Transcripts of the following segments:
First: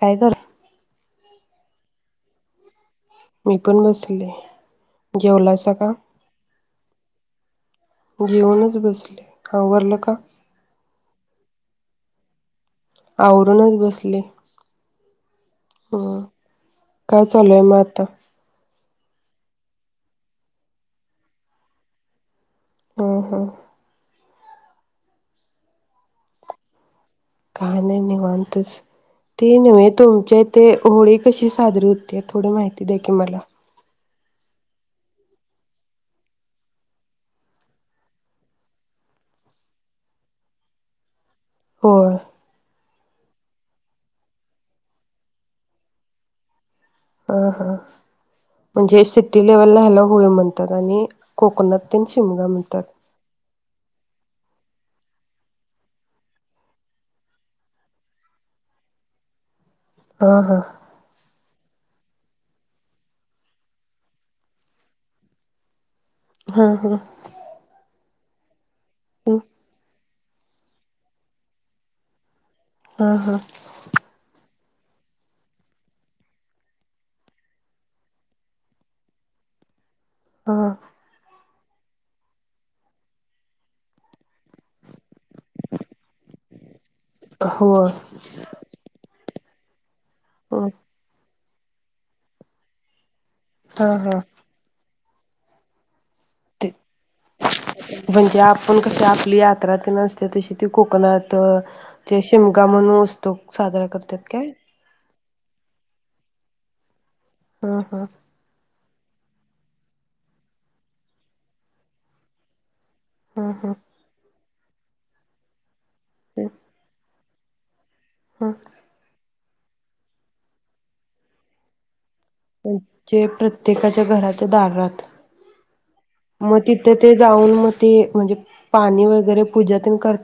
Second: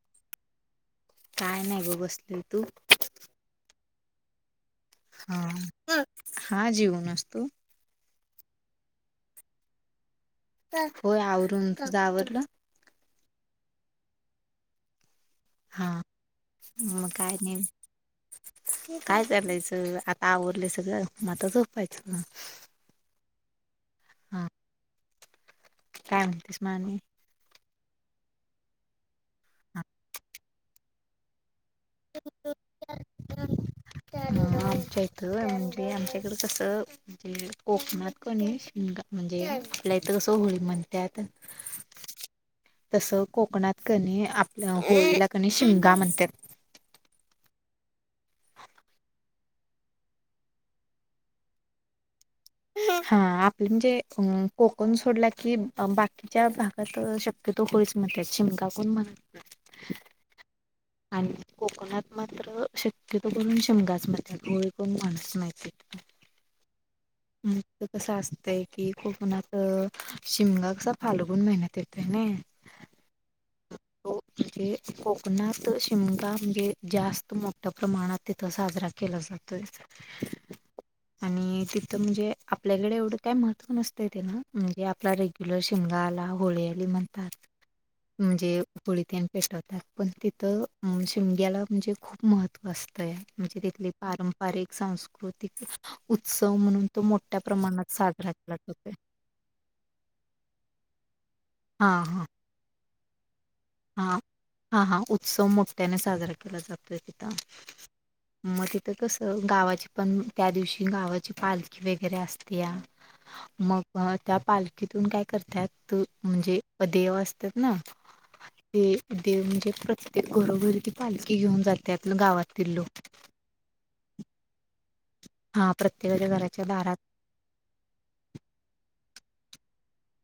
काय धर काय नाय ग बसलीए तू मी पण बसले. हा जेवलासा का हा जेवुन असतो. जेवुनचं बसले आवरलं का? होय आवरून तुज आवरल आवरूनच बसले. हा हं मग काय चालूय नाही म आता काय चालंयच आता आवरलय सगळं म आता झोपायच म हूं हूं हा काय म्हणतेस म आणि काय नाही निवांतच ते नव्ह तुमच्या हिते होळी कशी [unintelligible] थोड माहिती द्या की मला ह आमच्या इथं म्हणजे आमच्याकड कसं म्हजे कोकणात कनी शिमगा म्हणजे आपल्या इथं कसं होळी म्हणत्यात हो तसं कोकणात कणी आप- होळीला कणी शिमगा म्हणत्यात ह ह म्हणजे शीत ती लेव्हलला हेला होळी म्हणतात आणि कोकणत त्येची टीमगा म्हणतात हा आपले म्हणजे अ कोकण सोडला की, बाकीच्या भागात शक्यतो होळीच म्हणत्यात शिमगा कोण म्हणत नाय. हां हां आणि कोकणात मात्र शक्यतो करून शिमगाच म्हणत्यात होळि कोण म्हणत नाही तितकं ह ह हं त कसं असतंय की, खूप ऊनात शिमगा कसा फालगून महिन्यात येतय नई अ ह तो म्हणजे कोकणात शिमगा म्हणजे जास्त मोठ्या प्रमाणात तिथं साजरा केला जातोय. अ मी ते तर म्हणजे आपल्याकडे एवढं काय महत्त्व नसतं तेला म्हणजे आपला रेग्युलर शिमगा आला, होळी आली मग होय म्हणजे पोळीतेन वेस्ट होतात. पण तिथं अ शिमग्याला म्हणजे खूप महत्त्व असतयं. म्हणजे तिथली हां हां पारंपारिक संस्कृ कृतीक उत्सव ते म्हणून साजरा म्हणजे केला आपण जातोय. कशी आपली यात्रा कना असते तशी ती कोकण [unintelligible] तर हां, ते हां, शिमगा म्हणूस तोक साजरा करत्यात काय? सो मुक्याने साजरा केला जातोय. हा हा मग तिथं कस तर गावाची पण त्या दिवशी गावाची पालखी वगैरे असतीया हा हा मग बा त्या पाल तिथून काय करत्यात त म्हणजे प देव अस त्यातन हं ते देव म्हणजे प्रत्येक घरोघरी ती पालखी घेऊन जात्यात. गावातील हुं लोक. जे प्रत्येकाच्या घराच्या दारात हा प्रत्येकाच्या म घराच्या तिथे दारात ते जाऊन म ते म्हणजे पाणी वगै घरी पूजा तेन कर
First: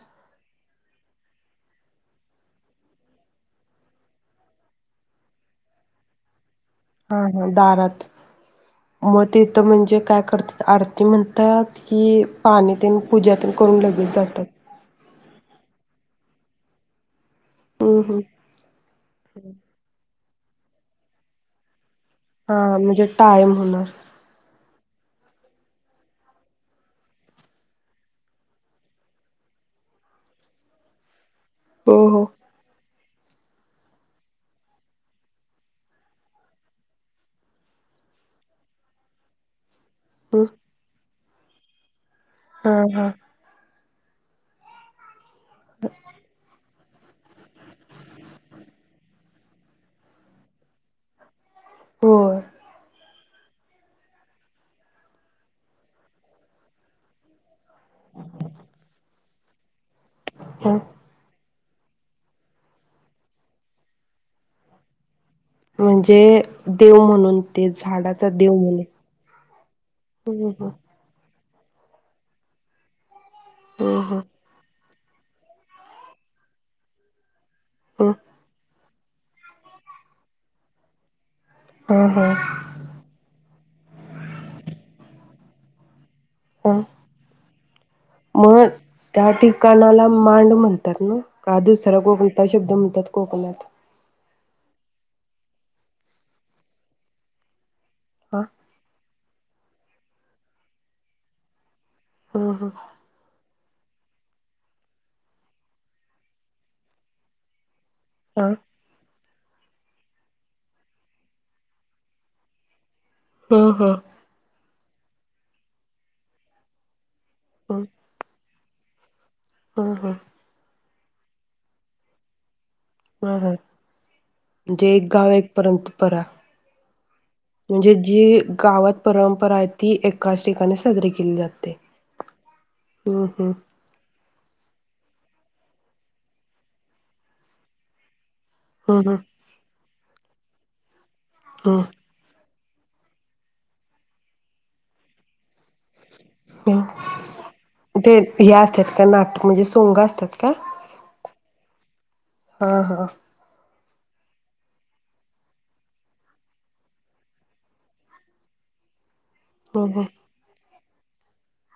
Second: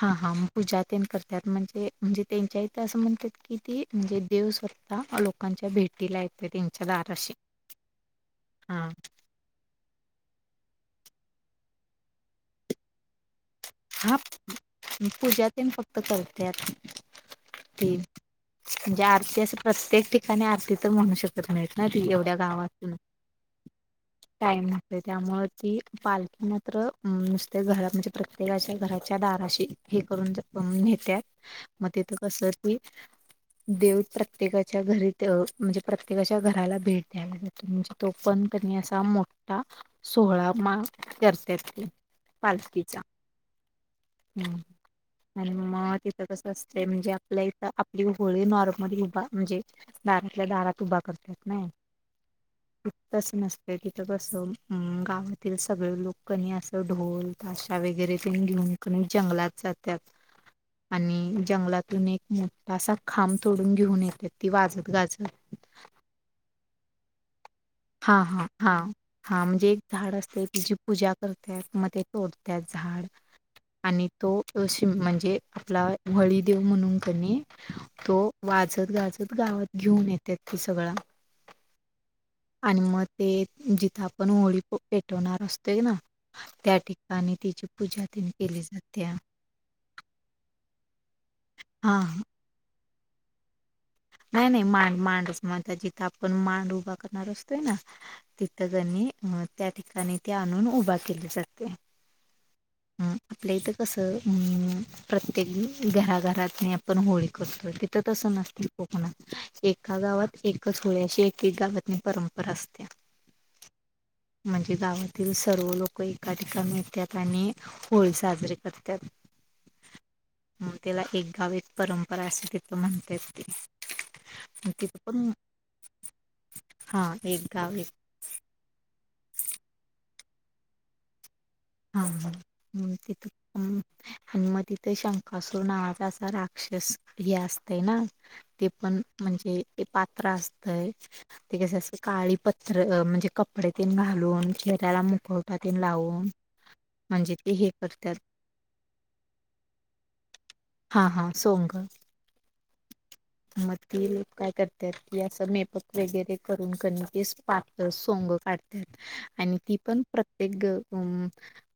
हा हाम् पूजा तेन करत्यात म्हणजे म्हणजे त्यांच्या इथं असं म्हणत्यात की ते म्हणजे देव स्वतः लोकांच्या भेटीला येत्याती हा हा दारात हा म तिथ म्हणजे काय करतात आर ते म्हणतात की पाणी तेन पुजातेन कोण लगे हा जाट पूजा तेन फक्त करत्यात. हुं हम्म हम्म म्हणजे आरती अस प्रत्येक ठि आणि आरती तर म्हणू शकत नाहीत. ना ती एवढ्या हा गावातून म्हणजे टाइम होणार. त्यामुळे ती पालखी मात्र ह‌म्म नुसते घर म्हणजे प्र देवाच्या घराच्या दाराशी हे करून नेतात मग हो तिथं कसं ती देव प्रत्येकाच्या घरी त्यो म्हणजे प्रत्येकाच्या घराला भेट दायला जातो. म्हणजे तो पण कनई असा मोठा हो सोळा मा करत्यात की. हा पालकीचा. हा हम्म आणि मग तिथं कसं असत ते म्हणजे आपल्या इथं आपली होळी नॉर्मली उभा म्हणजे दारातल्या दारात उभा करत्यात नाही होय. ह‌म‌् तंस नसत्य तिथं कसं हम‌् गावातील सगळे लोक कणी असं ढोल ताशा वगैरे तेनी घेऊन कणी जंगलात जा त्यात आणि जंगलात त्यातून एक मोठा अस खांब तोडून घेऊन येत्यात ती वाजत गाजतं म्हणजे देव म्हणून ते हा झाडाचा हा देव हा म्हणून हा म्हणजे एक झाड असत्य हम्म तेझी पूजा करत त्यात मग ते तोडत्यात झाड. हम्म आणि हम्म तो अश म्हणजे आपला व्हळी देव म्हणून कणई हम्म हम्म तो वाज वाजत गाजत गावात घेऊन येत्यात ते सगळं हा हा आणि मग ते जिथे आपण होळी पो पेटवणार असतो तेईना हा तेन केली मग जात्या. त्या ठिकाणाला मांड म्हणत्यात नव्हं काय दुसरा हां, कोणता शब्द म्हणतात कोकणात नाही नाही मांड मांडच म्हणतात जिथं आपण मांड उभा करणार असतोय ना हा तिथं कणीई मग त्या ठिकाणी ते आणून उभा केल जातय हम्म, हम्म कसं हम‌् प्रत्येक घराघरात आपण होळी करतोय तिथं तसं हा नसतील कोकणात एका गावात एकच होळ अशी एक एक गावातनी परंपरा असत्या. हम् हम् म्हणजे गावातील सर्व लोक एका ठिका मिळतात आणि होळी साजरी करत्यात. हो हो तेला एक गाव एक परंपरा असते. हा हा मग म्हणजे तिथं एक गाव पण एक परंपरा हा एक गाव एक म्हणजे जे गावात परंपरा आहे ती एकाच ठिकाणी साजरी केली जाते. हा ह हम्म तिथ हम्म आणि मग तिथे शंका असत नावाचा असा राक्षस हे असतय ना. ते पण हम्म हम्म म्हणजे ते पात्र असत काय? ते कस असं हम्म काळी पत् म्हणजे कपडे तेन घालून चेहऱ्याला मुक मुकोटा तेन लावून ते हे ते करत्यात हे असतात का नाटक म्हणजे सोंग असतात का? हा हा सोंग हा हा मग ती काय करतात की असं मेकअप वगैरे करून कणी केस पातळ सोंग काढत्यात आणि ती ह पण ह प्रत्येक हम्म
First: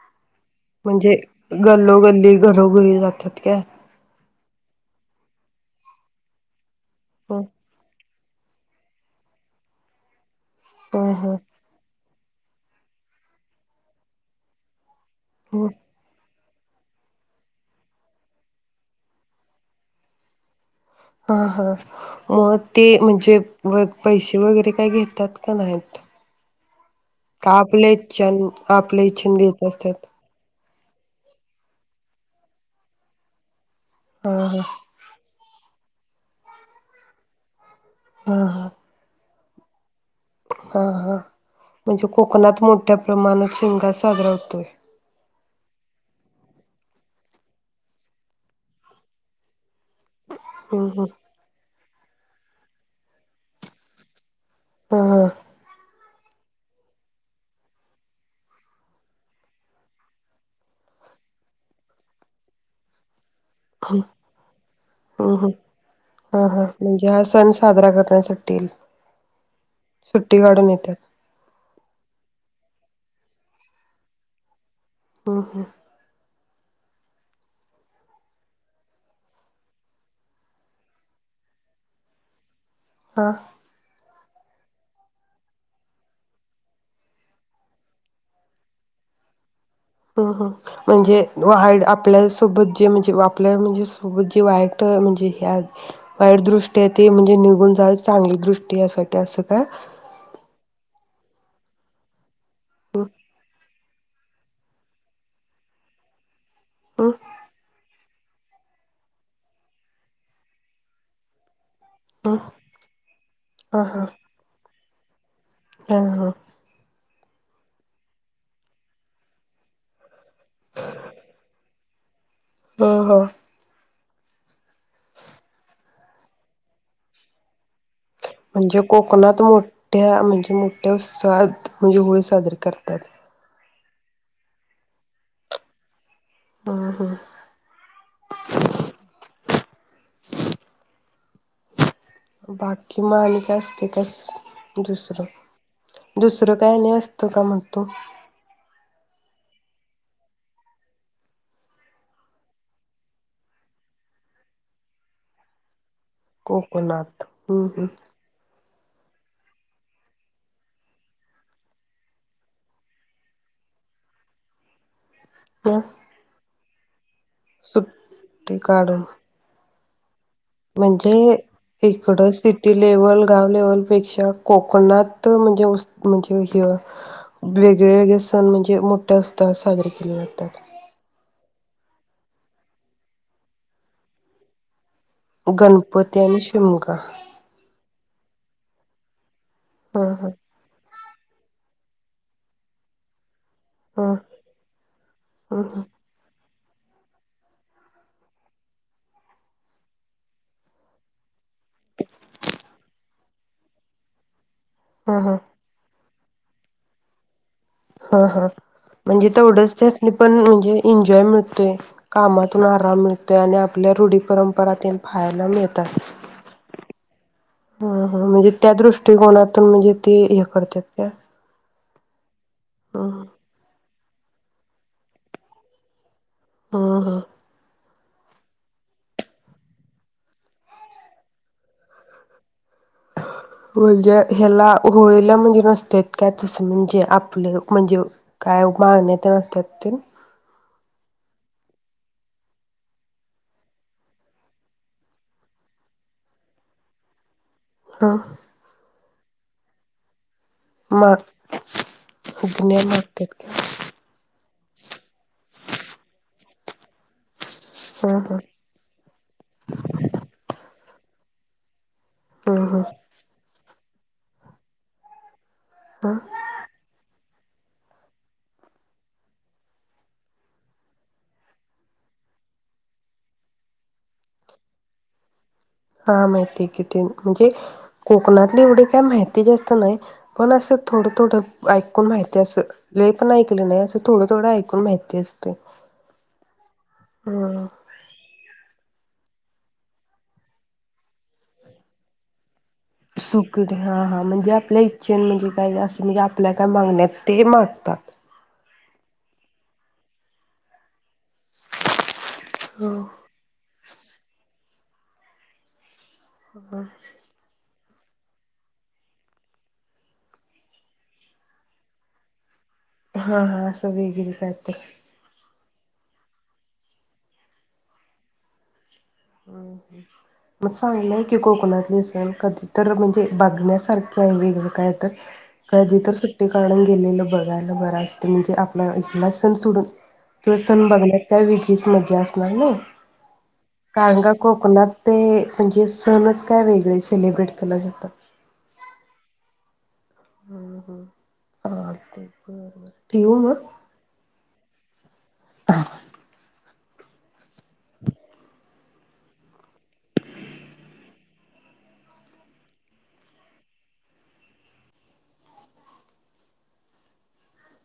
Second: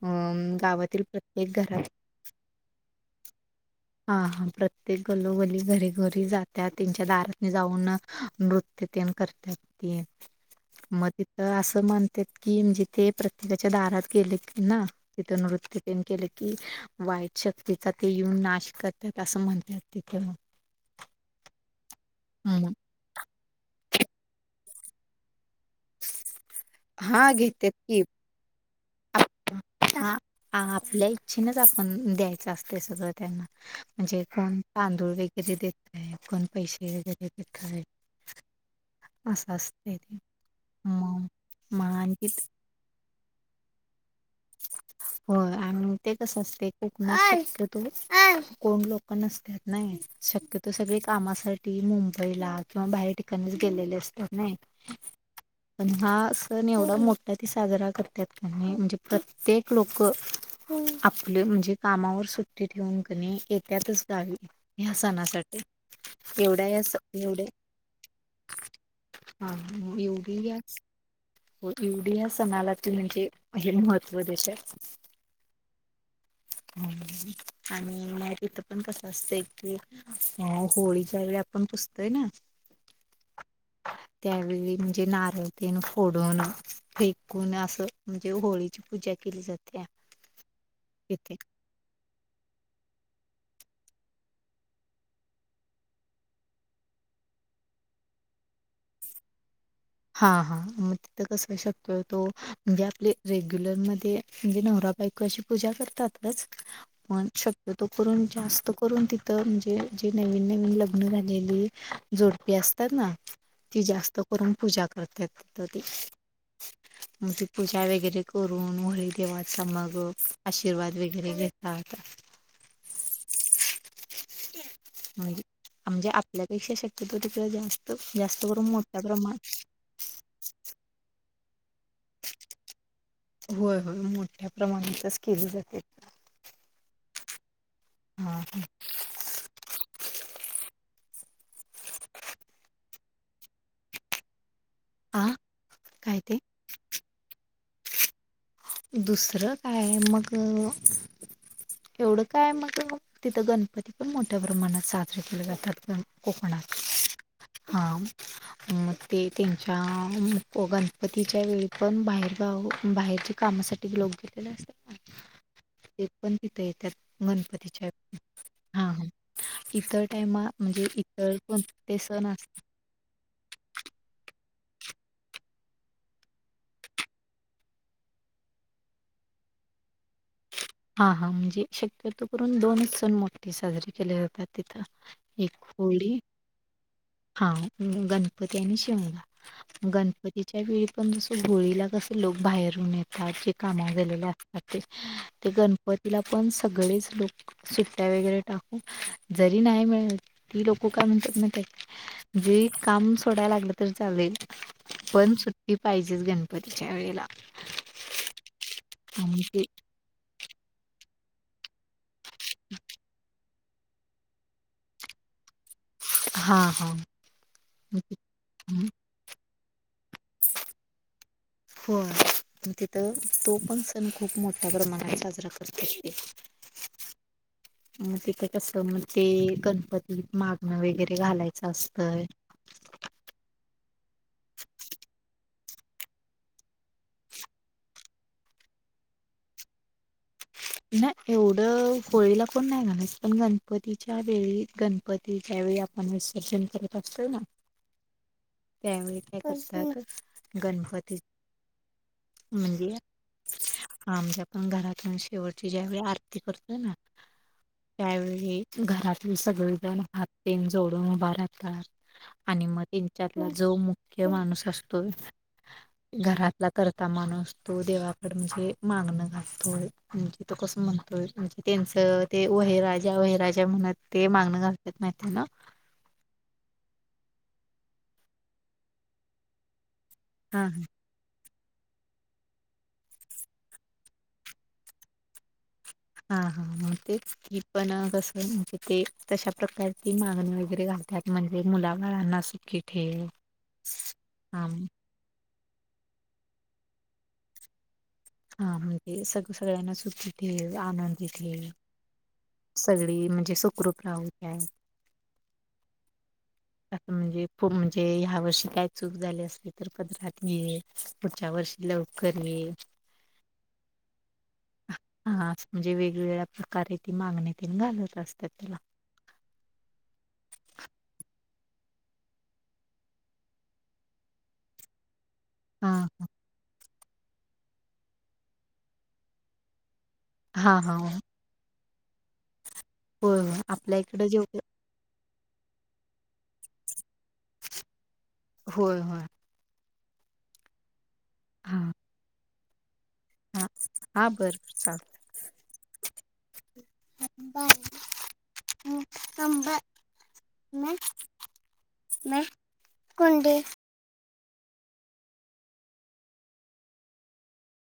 हम्म म्हणजे गल्लोगल्ली घरोघरी जातात का हा हा प्रत्येक गल्लोगल्ली घरी घरी जात्यात. त्यांच्या ह दारातने जाऊन नृत्य तेन करत्यात ते मग ह तिथं असं म्हण कि म्हणजे ते प्रत्येकाच्या दारात गेले ना तिथून नृत्य तेन केले कि वाईट शक्तीचा ते येऊन नाश करतात असं म्हणतात तिथे ह हा मग ते म्हणजे व पैसे वगैरे काय घेतात? का नाहीत हा का घेत्यात आपले की इच्छेने, आपल्या इच्छेने देत असत्यात. ह आपल्या इच्छेनेच आपण द्यायचं असते सगळं त्यांना म्हणजे हा कोण हा तांदूळ वगै के देतय कोण पैसे वगैरे देतय हा हा असं असतय हा हा म्हणजे कोकणात मोठ्या प्रमाणात शिंगमा साजरा करतात त हो आणि ते कसं असते कोकण तो लोक नसत नाही शक्यतो हम्म सगळे हम्म कामासाठी ती मुंबईला किंवा बाहेर ठिकाणीच गेलेली असतात नाय हा ह हा सण एवढा मोठा ते साजरा करतात की नाय म्हणजे प्रत्येक लोक आपले म्हणजे कामावर सुट्टी ठेवून कनी येत्यातच गावी ह्या हम्म हम्म सणासाठी हा हा एवढ्या या स म्हणजे हा एवढ्या सण साजरा करण्यासाठी सुट्टी काढून येतात. हो ऐवढी या सणाला म्हणजे हे महत्व देत्यात हम्म हम्म आणि तिथ पण कस असतय की अ होळीच्या वेळी आपण पुजतोय ना ह त्यावेळी म्हणजे नारळ तेन फोडून फेकून असं म्हणजे होळीची पूजा केली जाते हम हम म्हणजे इथे वाड आपल्या सोबत जे म्हणजे आपल्या म्हणजे सोबत जे वाईट म्हणजे ह्या वाईट दृष्टी ती म्हणजे निघून जाव, चांगली दृष्टी यासाठी असं का हा हा मग तिथं कस शकतोय तो म्हणजे आपले रेग्युलर मध्ये ते म्हणजे नवरा बायको अशी पूजा करतातच हम्म पण शक्यतो करून जास्त करून तिथं म्हणजे जी नवीन नवीन लग्न झालेली हम्म जोडपी असतात ना ती हा हा जास्त करून पूजा करतेत. ते हा हा म्हणजे पूजा वगैरे करून, होळी देवाचा मग आशीर्वाद वगैरे घेतात. हा हा ह [inaudible] [unintelligible] म्हणजे आपल्यापेक्षा शक्यतो तिकडे जास्त जास्त करून म्हणजे मोठ्या कोकणात प्रमाणात मोठ मोठ्या म्हणजे मोठ्या सात म्हणजे होळी साजरी करतात होय होय मोठ्या प्रमाणातच केली जाते हम्म हम्म हा [inaudible] बाकी मालिका असते तसं. दुसरं आ काय ते दुसरं काय आणि असतं का मग? तो दुसरं काय मग एवढं काय मग तिथं गणपती पण मोठ्या प्रमाणात साजरे केले जातात. पण कोकणात हम्म हम्म हां म ते त्यांच्या गणपतीच्या वेळी पण बाहेर गाव बाहेरचे कामासाठी लोक जास्त ह ते पण ते त्या गणपतीच्या सुट्टी हा काढून इतर टायमा म्हणजे इतर कोणते इकडं सण सिटी लेव्हल गाव लेवलपेक्षा कोकणात म्हणजे उस् म्हणजे ह वेगळेवेगळे सण म्हणजे मोठ्या उत्साहात साजरे केले जातात. हा हा म्हणजे शक्यतो करून दोनच सण मोठे साजरे केले जातात तिथं. एक होळी गणपती आणि शिमगा. प त्यांनी शिवला. हा हा गणपतीच्या वेळी पण जस होळीला कस लोक बाहेरून येतात कामावर हा गेलेले असतात ते ते हा गणपतीला पण सगळेच लोक सुट्ट्या वैगरे टाकू. जरी नाही मिळ ती लोक काय म्हणतात माहितेय काय जे काम सोडायला लागलं तरी चालेल हा पण हा सुट्टी पाहिजे. तेच गणपतीच्या वेळेला हा हा म्हणजे आणि ते तेवढंच त्यासनी पण म्हणजे एन्जॉय मिळतोय कामातून आराम मिळतोय आणि आपल्या रूढी परंपरा ते फाहायला मिळते. हां, हां. ह ह म्हणजे त्या दृष्टिकोनात तर म्हणजे ते हे करत्यात काय? होवा तिथं तो पण सण खूप मोठ्या प्रमाणात साजरा करत असते. अ ह म तिथे कस मग ते गणपतीत मागणं वैगरे घालायचं असतंय. म्हणजे ह्याला होळीला म्हणजे नसतेत काय तस म्हणजे आपले म्हणजे काय मागण्या ते असत्यात तेन. ना एवढं होळीला पण नाही घालीत पण गणपतीच्या वेळी गणपतीच्या वेळी आपण विसर्जन करत असतोय ना हा त्यावेळी काय कशातच मग फुकण्यां मागत्यात काय? घरातल्यांशी शेवटची ज्यावेळी आरती करतो ना. हा हा त्यावेळी घरातील सगळे जण हात तेन जोडून उभा राहतात हम्म आणि मग हम्म तीनच्यातला जो मुख्य माणूस असतोय हा घरातला करता माणूस तो देवाकड म्हणजे मागण घालतोय. म्हणजे तो कस म्हणतोय म्हणजे त्यांच ते वहिराजा व्हय राजा म्हणत ते मागण घालतात माहिती हाय ना हा माहितीय किती म्हणजे कोकणातले एवढ काय माहिती जास्त नाय पण हा अस हा थोड थोड ऐकून माहिती अस लय पण ऐकल नाही अस थोड थोड ऐकून माहिती असतय. हा हा मग तेच की पण कस म्हणजे ते तशा प्रकारे ती मागणी वगैरे घालतात म्हणजे मुलाबाळांना सुखी ठेव सुकट हा हा म्हणजे आपल्या इच्छेने जे काय अस म्हणजे आपल्या काय मागण्याआहेत ते मागतात हा म्हणजे सगळ्यांना सुखी ठेव. आनंदी ठेव. सगळी म्हणजे सुखरूप प्राहुंत्याल बर. खूप म्हणजे ह्या वर्षी काय चूक झाली असली तर पदरात घे पुढच्या वर्षी लवकर ये. हा हा अस वेगळी कायतर हां, म्हणजे वेगवेगळ्या प्रकारे ती मागणी तेन घालत असतात त्याला. कणातले सण कधी तरर म्हणजे बघण्यासारखे आहे वेगळ काय तर हां, कधीतर सुट्टी काढून गेलेल बघायला बर असत म्हणजे आपला इथला सण सोडून तो हां, सण बघण्यात काय वि तीच मज्जा असणार नाई. हो कारण का कोकणात ते त्यांचे सणच काय वेगळे सेलिब्रेट केला जातात. होय, होय. हं ह ह ते हं हं हा हा बर [unintelligible] [inaudible] [inaudible] [unintelligible]